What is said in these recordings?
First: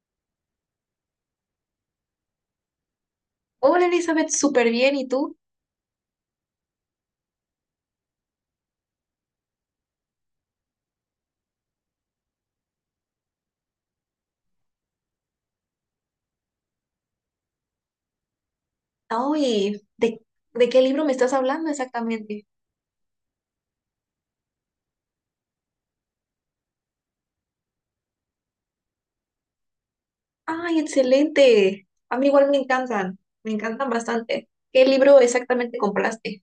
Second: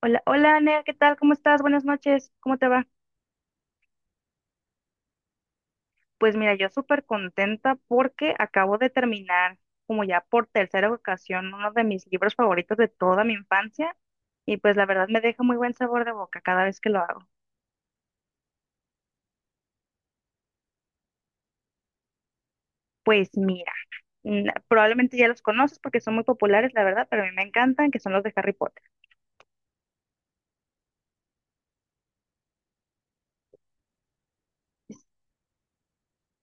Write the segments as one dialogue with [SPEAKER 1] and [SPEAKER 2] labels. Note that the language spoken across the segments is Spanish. [SPEAKER 1] Hola, hola, Nea, ¿qué tal? ¿Cómo estás? Buenas noches, ¿cómo te va?
[SPEAKER 2] Hola Elizabeth, súper bien. ¿Y tú?
[SPEAKER 1] Pues mira, yo súper contenta porque acabo de terminar, como ya por tercera ocasión, uno de mis libros favoritos de toda mi infancia y pues la verdad me deja muy buen sabor de boca cada vez que lo hago.
[SPEAKER 2] Ay, ¿de qué libro me estás hablando exactamente?
[SPEAKER 1] Pues mira, probablemente ya los conoces porque son muy populares, la verdad, pero a mí me encantan, que son los de Harry Potter.
[SPEAKER 2] Ay, excelente. A mí igual me encantan bastante. ¿Qué libro exactamente compraste?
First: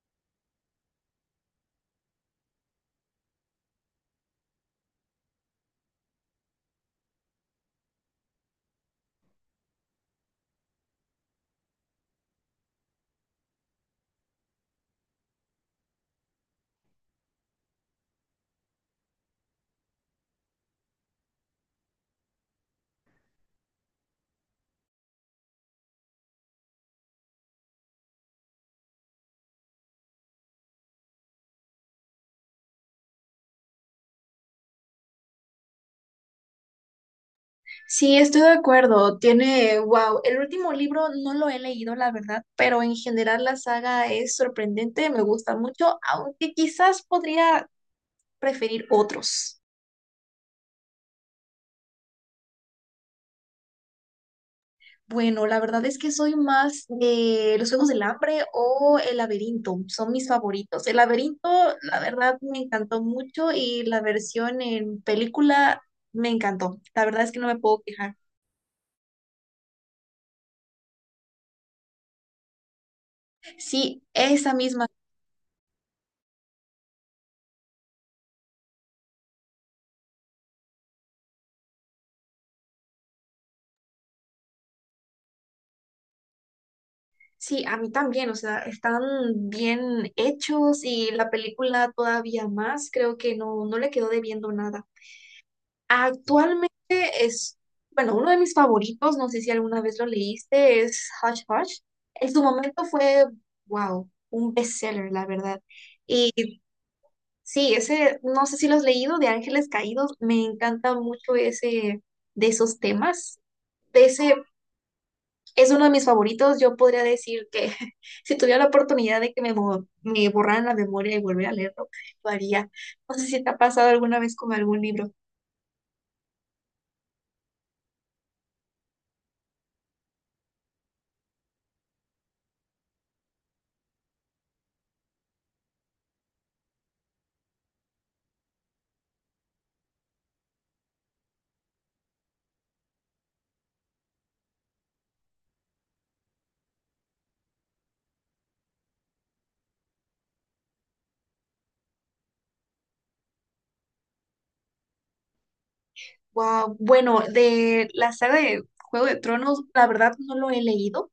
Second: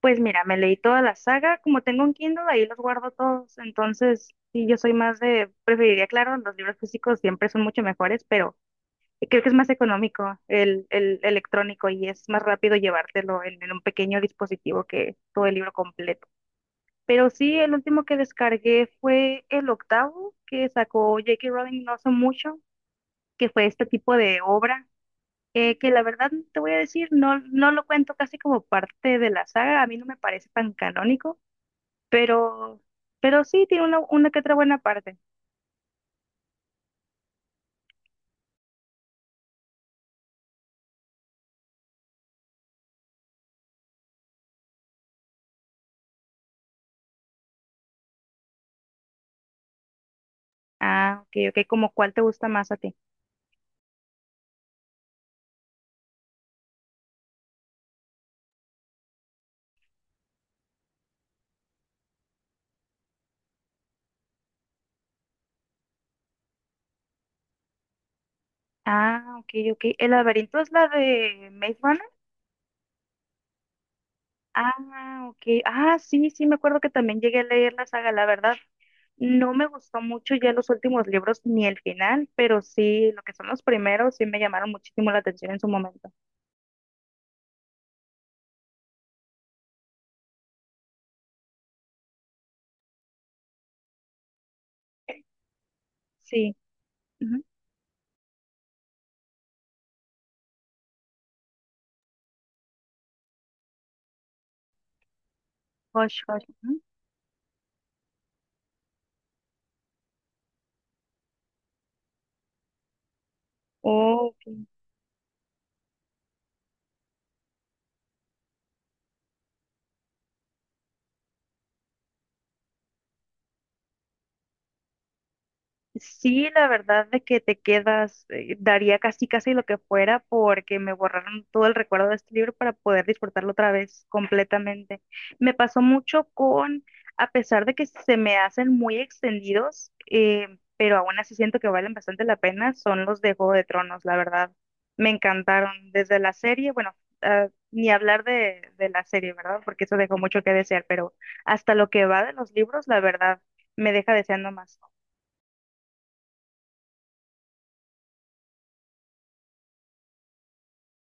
[SPEAKER 1] Pues mira, me leí toda la saga, como tengo un Kindle, ahí los guardo todos, entonces sí, yo soy más de, preferiría, claro, los libros físicos siempre son mucho mejores, pero... Creo que es más económico el electrónico y es más rápido llevártelo en un pequeño dispositivo que todo el libro completo. Pero sí, el último que descargué fue el octavo que sacó J.K. Rowling no hace mucho, que fue este tipo de obra, que la verdad no te voy a decir, no, no lo cuento casi como parte de la saga, a mí no me parece tan canónico, pero, pero sí tiene una que otra buena parte.
[SPEAKER 2] Sí, estoy de acuerdo. Tiene, wow, el último libro no lo he leído, la verdad, pero en general la saga es sorprendente, me gusta mucho, aunque quizás podría preferir otros.
[SPEAKER 1] Ah, ok, ok, como cuál te gusta más a ti.
[SPEAKER 2] Bueno, la verdad es que soy más de los Juegos del Hambre o el Laberinto, son mis favoritos. El Laberinto, la verdad, me encantó mucho y la versión en película me encantó. La verdad es que no me puedo quejar.
[SPEAKER 1] Ah, ok, ok. ¿El laberinto es la de Maze Runner?
[SPEAKER 2] Sí, esa misma.
[SPEAKER 1] Ah, ok. Ah, sí, sí, me acuerdo que también llegué a leer la saga, la verdad. No me gustó mucho ya los últimos libros ni el final, pero sí, lo que son los primeros sí me llamaron muchísimo la atención en su momento.
[SPEAKER 2] Sí, a mí también, o sea, están bien hechos y la película todavía más, creo que no, no le quedó debiendo nada.
[SPEAKER 1] Sí.
[SPEAKER 2] Actualmente
[SPEAKER 1] Ujú.
[SPEAKER 2] es, bueno, uno de mis favoritos, no sé si alguna vez lo leíste, es Hush Hush. En su momento fue, wow, un bestseller, la verdad.
[SPEAKER 1] Hush,
[SPEAKER 2] Y
[SPEAKER 1] hush. Ujú.
[SPEAKER 2] sí, ese, no sé si lo has leído, de Ángeles Caídos, me encanta mucho ese, de esos temas. De
[SPEAKER 1] Oh,
[SPEAKER 2] ese,
[SPEAKER 1] ok.
[SPEAKER 2] es uno de mis favoritos, yo podría decir que si tuviera la oportunidad de que me borraran la memoria y volver a leerlo, lo haría. No sé si te ha pasado alguna vez con algún libro.
[SPEAKER 1] Sí, la verdad de que te quedas, daría casi casi lo que fuera porque me borraron todo el recuerdo de este libro para poder disfrutarlo otra vez completamente. Me pasó mucho con, a pesar de que se me hacen muy extendidos, pero aún así siento que valen bastante la pena, son los de Juego de Tronos, la verdad. Me encantaron desde la serie, bueno, ah, ni hablar de la serie, ¿verdad? Porque eso dejó mucho que desear, pero hasta lo que va de los libros, la verdad, me deja deseando más.
[SPEAKER 2] Wow, bueno, de la saga de Juego de Tronos, la verdad no lo he leído,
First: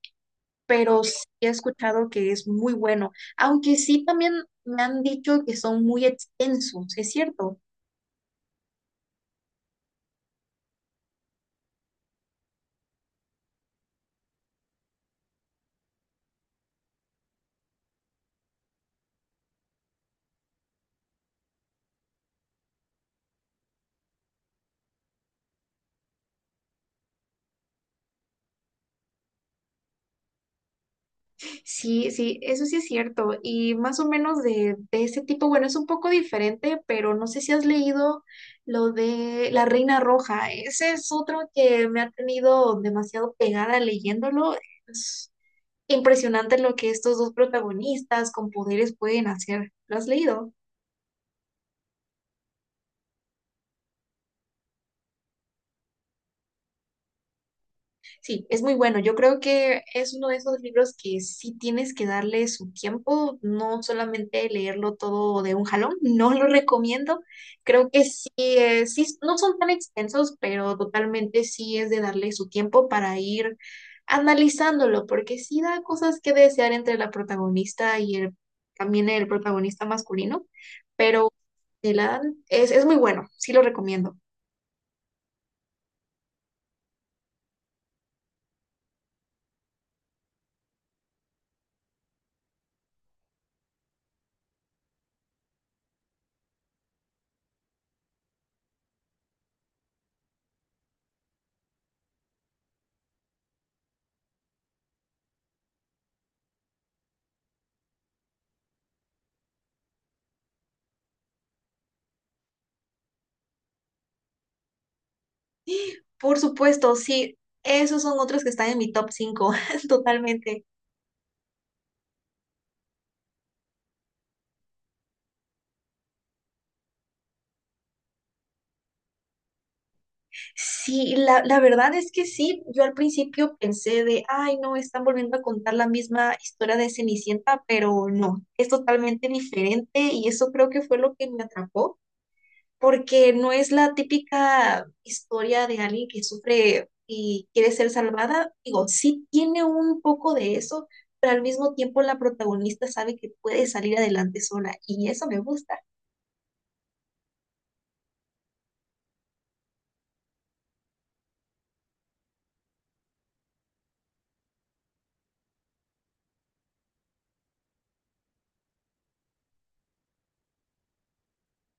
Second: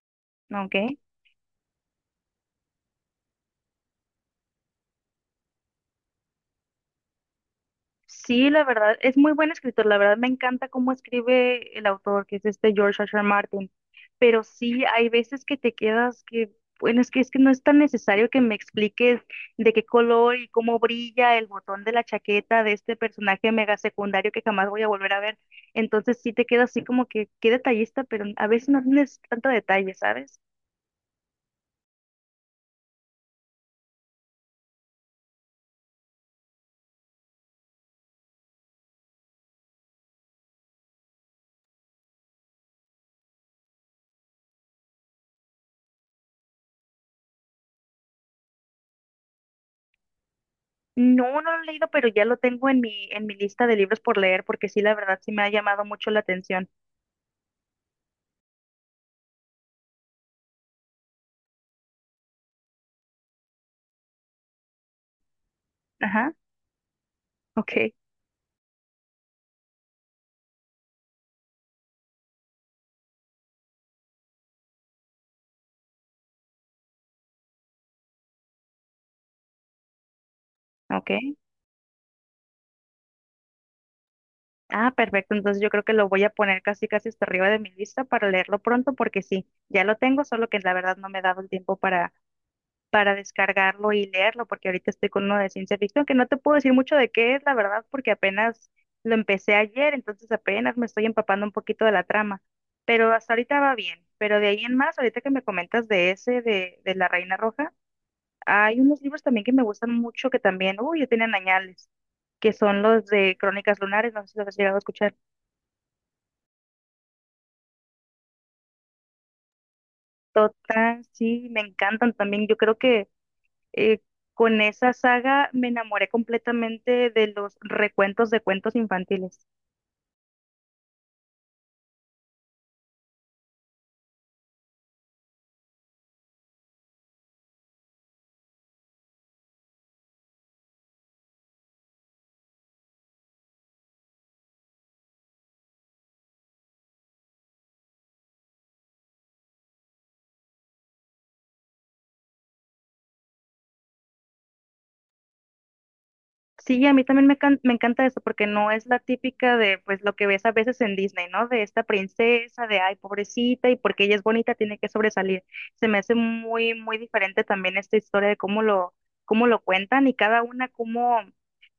[SPEAKER 1] ¿No? ¿Ok?
[SPEAKER 2] pero sí he escuchado que es muy bueno, aunque sí también me han dicho que son muy extensos, ¿es cierto?
[SPEAKER 1] Sí, la verdad, es muy buen escritor. La verdad, me encanta cómo escribe el autor, que es este George R. R. Martin. Pero sí, hay veces que te quedas que, bueno, es que no es tan necesario que me expliques de qué color y cómo brilla el botón de la chaqueta de este personaje mega secundario que jamás voy a volver a ver. Entonces sí te queda así como que qué detallista, pero a veces no tienes tanto detalle, ¿sabes?
[SPEAKER 2] Sí, sí, eso sí es cierto. Y más o menos de, ese tipo, bueno, es un poco diferente, pero no sé si has leído lo de La Reina Roja. Ese es otro que me ha tenido demasiado pegada leyéndolo. Impresionante lo que estos dos protagonistas con poderes pueden hacer. ¿Lo has leído?
[SPEAKER 1] No, no lo he leído, pero ya lo tengo en mi lista de libros por leer, porque sí, la verdad, sí me ha llamado mucho la atención.
[SPEAKER 2] Sí, es muy bueno. Yo creo que es uno de esos libros que sí tienes que darle su tiempo, no solamente leerlo todo de un jalón,
[SPEAKER 1] Ajá,
[SPEAKER 2] no lo recomiendo.
[SPEAKER 1] ok.
[SPEAKER 2] Creo que sí, sí, no son tan extensos, pero totalmente sí es de darle su tiempo para ir analizándolo, porque sí da cosas que desear entre la protagonista y el, también el protagonista masculino,
[SPEAKER 1] Ok.
[SPEAKER 2] pero es muy bueno, sí lo recomiendo.
[SPEAKER 1] Ah, perfecto. Entonces yo creo que lo voy a poner casi casi hasta arriba de mi lista para leerlo pronto porque sí, ya lo tengo, solo que la verdad no me he dado el tiempo para descargarlo y leerlo porque ahorita estoy con uno de ciencia ficción que no te puedo decir mucho de qué es, la verdad, porque apenas lo empecé ayer, entonces apenas me estoy empapando un poquito de la trama. Pero hasta ahorita va bien. Pero de ahí en más, ahorita que me comentas de ese de la Reina Roja, hay unos libros también que me gustan mucho que también, uy, ya tienen añales, que son los de Crónicas Lunares, no sé si los has llegado a escuchar.
[SPEAKER 2] Por supuesto, sí, esos son otros que están en mi top 5, totalmente.
[SPEAKER 1] Total, sí, me encantan también. Yo creo que eh, con esa saga me enamoré completamente de los recuentos de cuentos infantiles.
[SPEAKER 2] Sí, la verdad es que sí, yo al principio pensé de, ay, no, están volviendo a contar la misma historia de Cenicienta, pero no, es totalmente diferente y eso creo que fue lo que me atrapó, porque no es la típica historia de alguien que sufre y quiere ser salvada. Digo, sí tiene un poco de eso, pero al mismo tiempo la protagonista sabe que puede salir adelante sola y eso me gusta.
[SPEAKER 1] Sí, a mí también me encanta eso porque no es la típica de pues lo que ves a veces en Disney, ¿no? De esta princesa, de ay, pobrecita, y porque ella es bonita tiene que sobresalir. Se me hace muy, muy diferente también esta historia de cómo lo cuentan y cada una cómo,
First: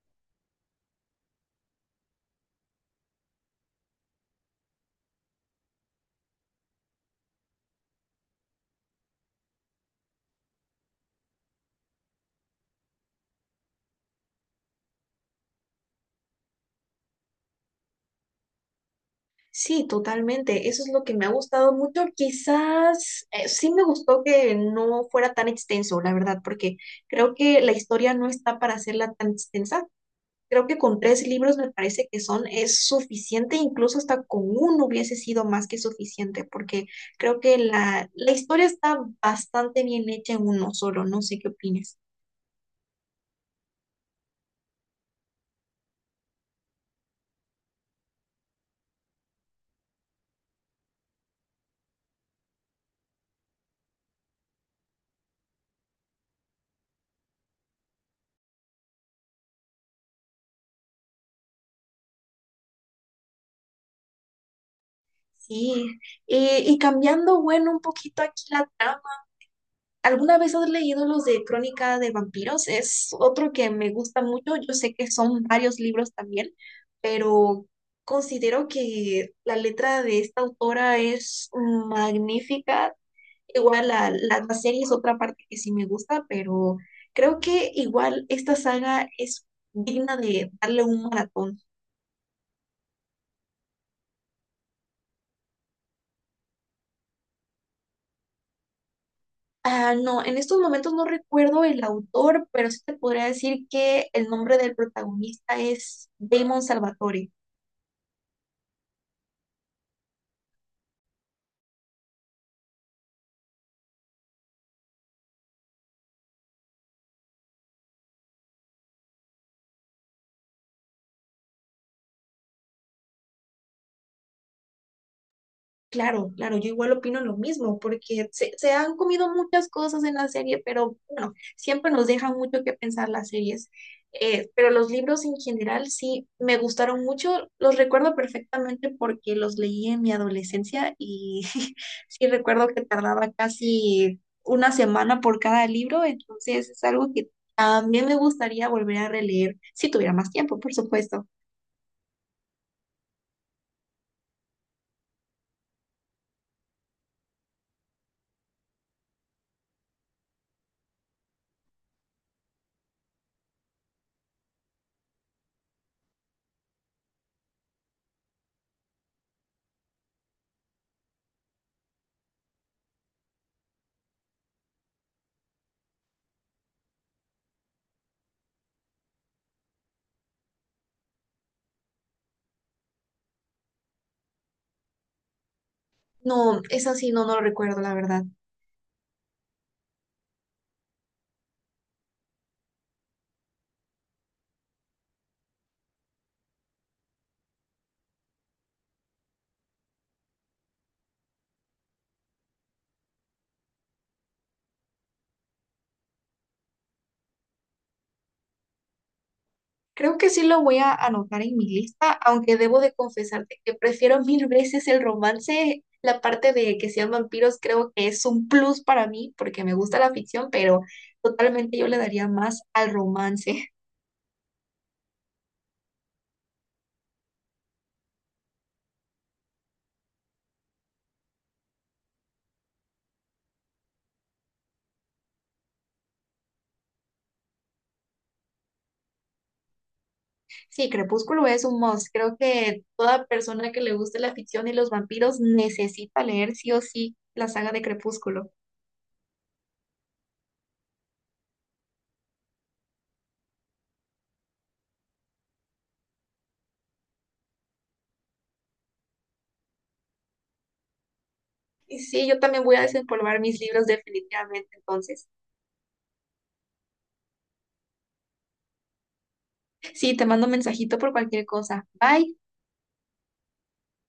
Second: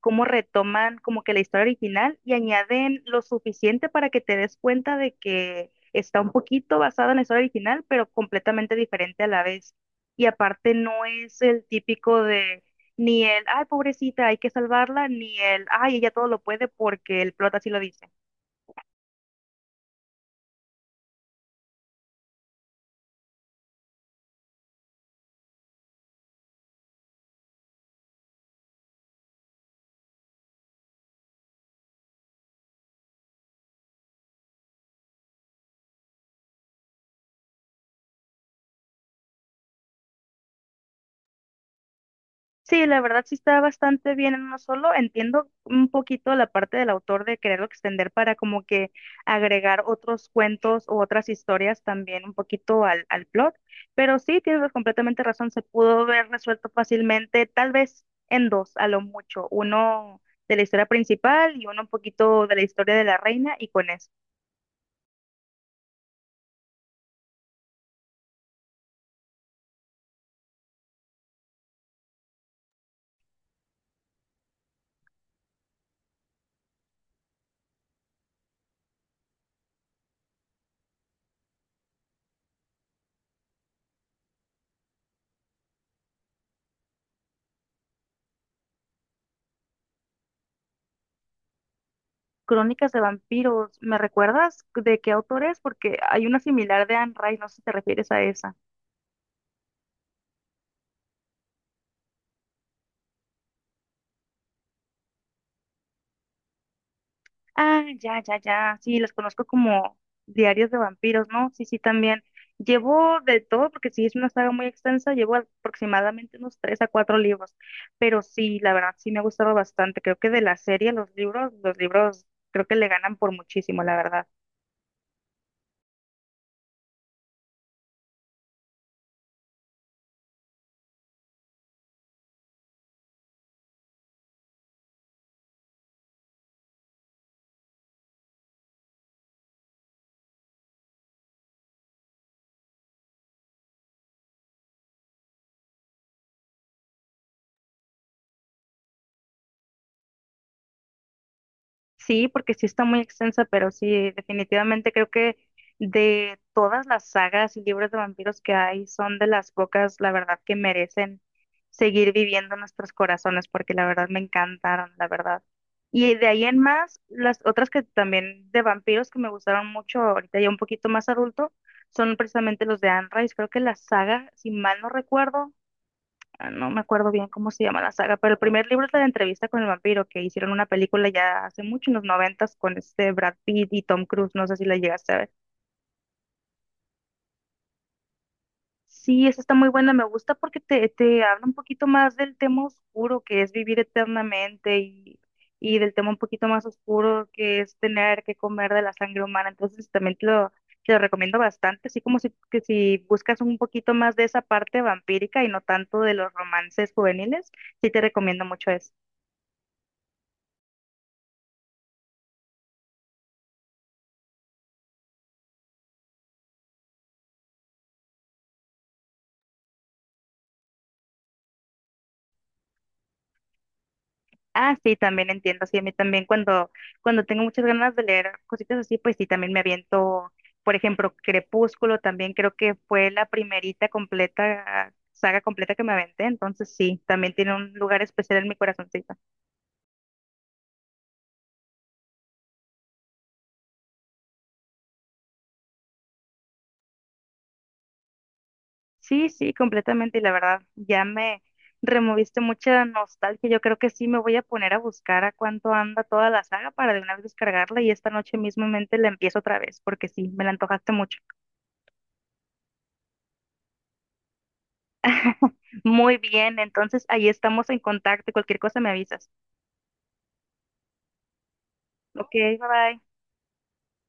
[SPEAKER 1] cómo retoman como que la historia original y añaden lo suficiente para que te des cuenta de que está un poquito basada en la historia original, pero completamente diferente a la vez. Y aparte no es el típico de ni el, ay, pobrecita, hay que salvarla, ni el, ay, ella todo lo puede porque el plot así lo dice.
[SPEAKER 2] Sí, totalmente. Eso es lo que me ha gustado mucho. Quizás sí me gustó que no fuera tan extenso, la verdad, porque creo que la historia no está para hacerla tan extensa. Creo que con 3 libros me parece que son es suficiente, incluso hasta con uno hubiese sido más que suficiente, porque creo que la historia está bastante bien hecha en uno solo. No sé qué opinas.
[SPEAKER 1] Sí, la verdad sí está bastante bien en uno solo. Entiendo un poquito la parte del autor de quererlo extender para como que agregar otros cuentos o otras historias también un poquito al plot. Pero sí, tienes completamente razón, se pudo haber resuelto fácilmente, tal vez en dos, a lo mucho. Uno de la historia principal y uno un poquito de la historia de la reina y con eso.
[SPEAKER 2] Sí, y cambiando, bueno, un poquito aquí la trama. ¿Alguna vez has leído los de Crónica de Vampiros? Es otro que me gusta mucho. Yo sé que son varios libros también, pero considero que la letra de esta autora es magnífica. Igual la, la serie es otra parte que sí me gusta, pero creo que igual esta saga es digna de darle un maratón.
[SPEAKER 1] Crónicas de vampiros, ¿me recuerdas de qué autor es? Porque hay una similar de Anne Rice, no sé si te refieres a esa.
[SPEAKER 2] Ah, no, en estos momentos no recuerdo el autor, pero sí te podría decir que el nombre del protagonista es Damon Salvatore.
[SPEAKER 1] Ah, ya, ya, ya, sí, las conozco como Diarios de vampiros, ¿no? Sí, sí, también. Llevo de todo, porque sí es una saga muy extensa, llevo aproximadamente unos tres a cuatro libros, pero sí, la verdad, sí me ha gustado bastante. Creo que de la serie, los libros creo que le ganan por muchísimo, la verdad.
[SPEAKER 2] Claro, claro, yo igual opino lo mismo, porque se han comido muchas cosas en la serie, pero bueno, siempre nos dejan mucho que pensar las series. Pero los libros en general sí me gustaron mucho, los recuerdo perfectamente porque los leí en mi adolescencia y sí recuerdo que tardaba casi una semana por cada libro, entonces es algo que también me gustaría volver a releer, si tuviera más tiempo, por supuesto.
[SPEAKER 1] Sí, porque sí está muy extensa, pero sí, definitivamente creo que de todas las sagas y libros de vampiros que hay, son de las pocas, la verdad, que merecen seguir viviendo en nuestros corazones, porque la verdad me encantaron, la verdad. Y de ahí en más, las otras que también de vampiros que me gustaron mucho, ahorita ya un poquito más adulto, son precisamente los de Anne Rice. Creo que la saga, si mal no recuerdo, ah, no me acuerdo bien cómo se llama la saga, pero el primer libro es la de entrevista con el vampiro, que hicieron una película ya hace mucho, en los noventas, con este Brad Pitt y Tom Cruise, no sé si la llegaste a ver.
[SPEAKER 2] No, es así, no, no lo recuerdo, la verdad.
[SPEAKER 1] Sí, esa está muy buena, me gusta porque te habla un poquito más del tema oscuro que es vivir eternamente y del tema un poquito más oscuro que es tener que comer de la sangre humana, entonces también te lo recomiendo bastante, así como si, que si buscas un poquito más de esa parte vampírica y no tanto de los romances juveniles, sí te recomiendo mucho eso.
[SPEAKER 2] Creo que sí lo voy a anotar en mi lista, aunque debo de confesarte que prefiero mil veces el romance. La parte de que sean vampiros creo que es un plus para mí porque me gusta la ficción, pero totalmente yo le daría más al romance.
[SPEAKER 1] Ah, sí, también entiendo. Sí, a mí también cuando, cuando tengo muchas ganas de leer cositas así, pues sí, también me aviento, por ejemplo, Crepúsculo, también creo que fue la primerita completa, saga completa que me aventé, entonces sí, también tiene un lugar especial en mi corazoncito.
[SPEAKER 2] Sí, Crepúsculo es un must. Creo que toda persona que le guste la ficción y los vampiros necesita leer sí o sí la saga de Crepúsculo.
[SPEAKER 1] Sí, sí, completamente, y la verdad, ya me removiste mucha nostalgia. Yo creo que sí me voy a poner a buscar a cuánto anda toda la saga para de una vez descargarla y esta noche mismamente la empiezo otra vez, porque sí, me la antojaste mucho.
[SPEAKER 2] Y sí, yo también voy a desempolvar mis libros definitivamente entonces.
[SPEAKER 1] Muy bien, entonces ahí estamos en contacto. Cualquier cosa me avisas.
[SPEAKER 2] Sí, te mando un mensajito por cualquier cosa.
[SPEAKER 1] Ok,
[SPEAKER 2] Bye.
[SPEAKER 1] bye bye.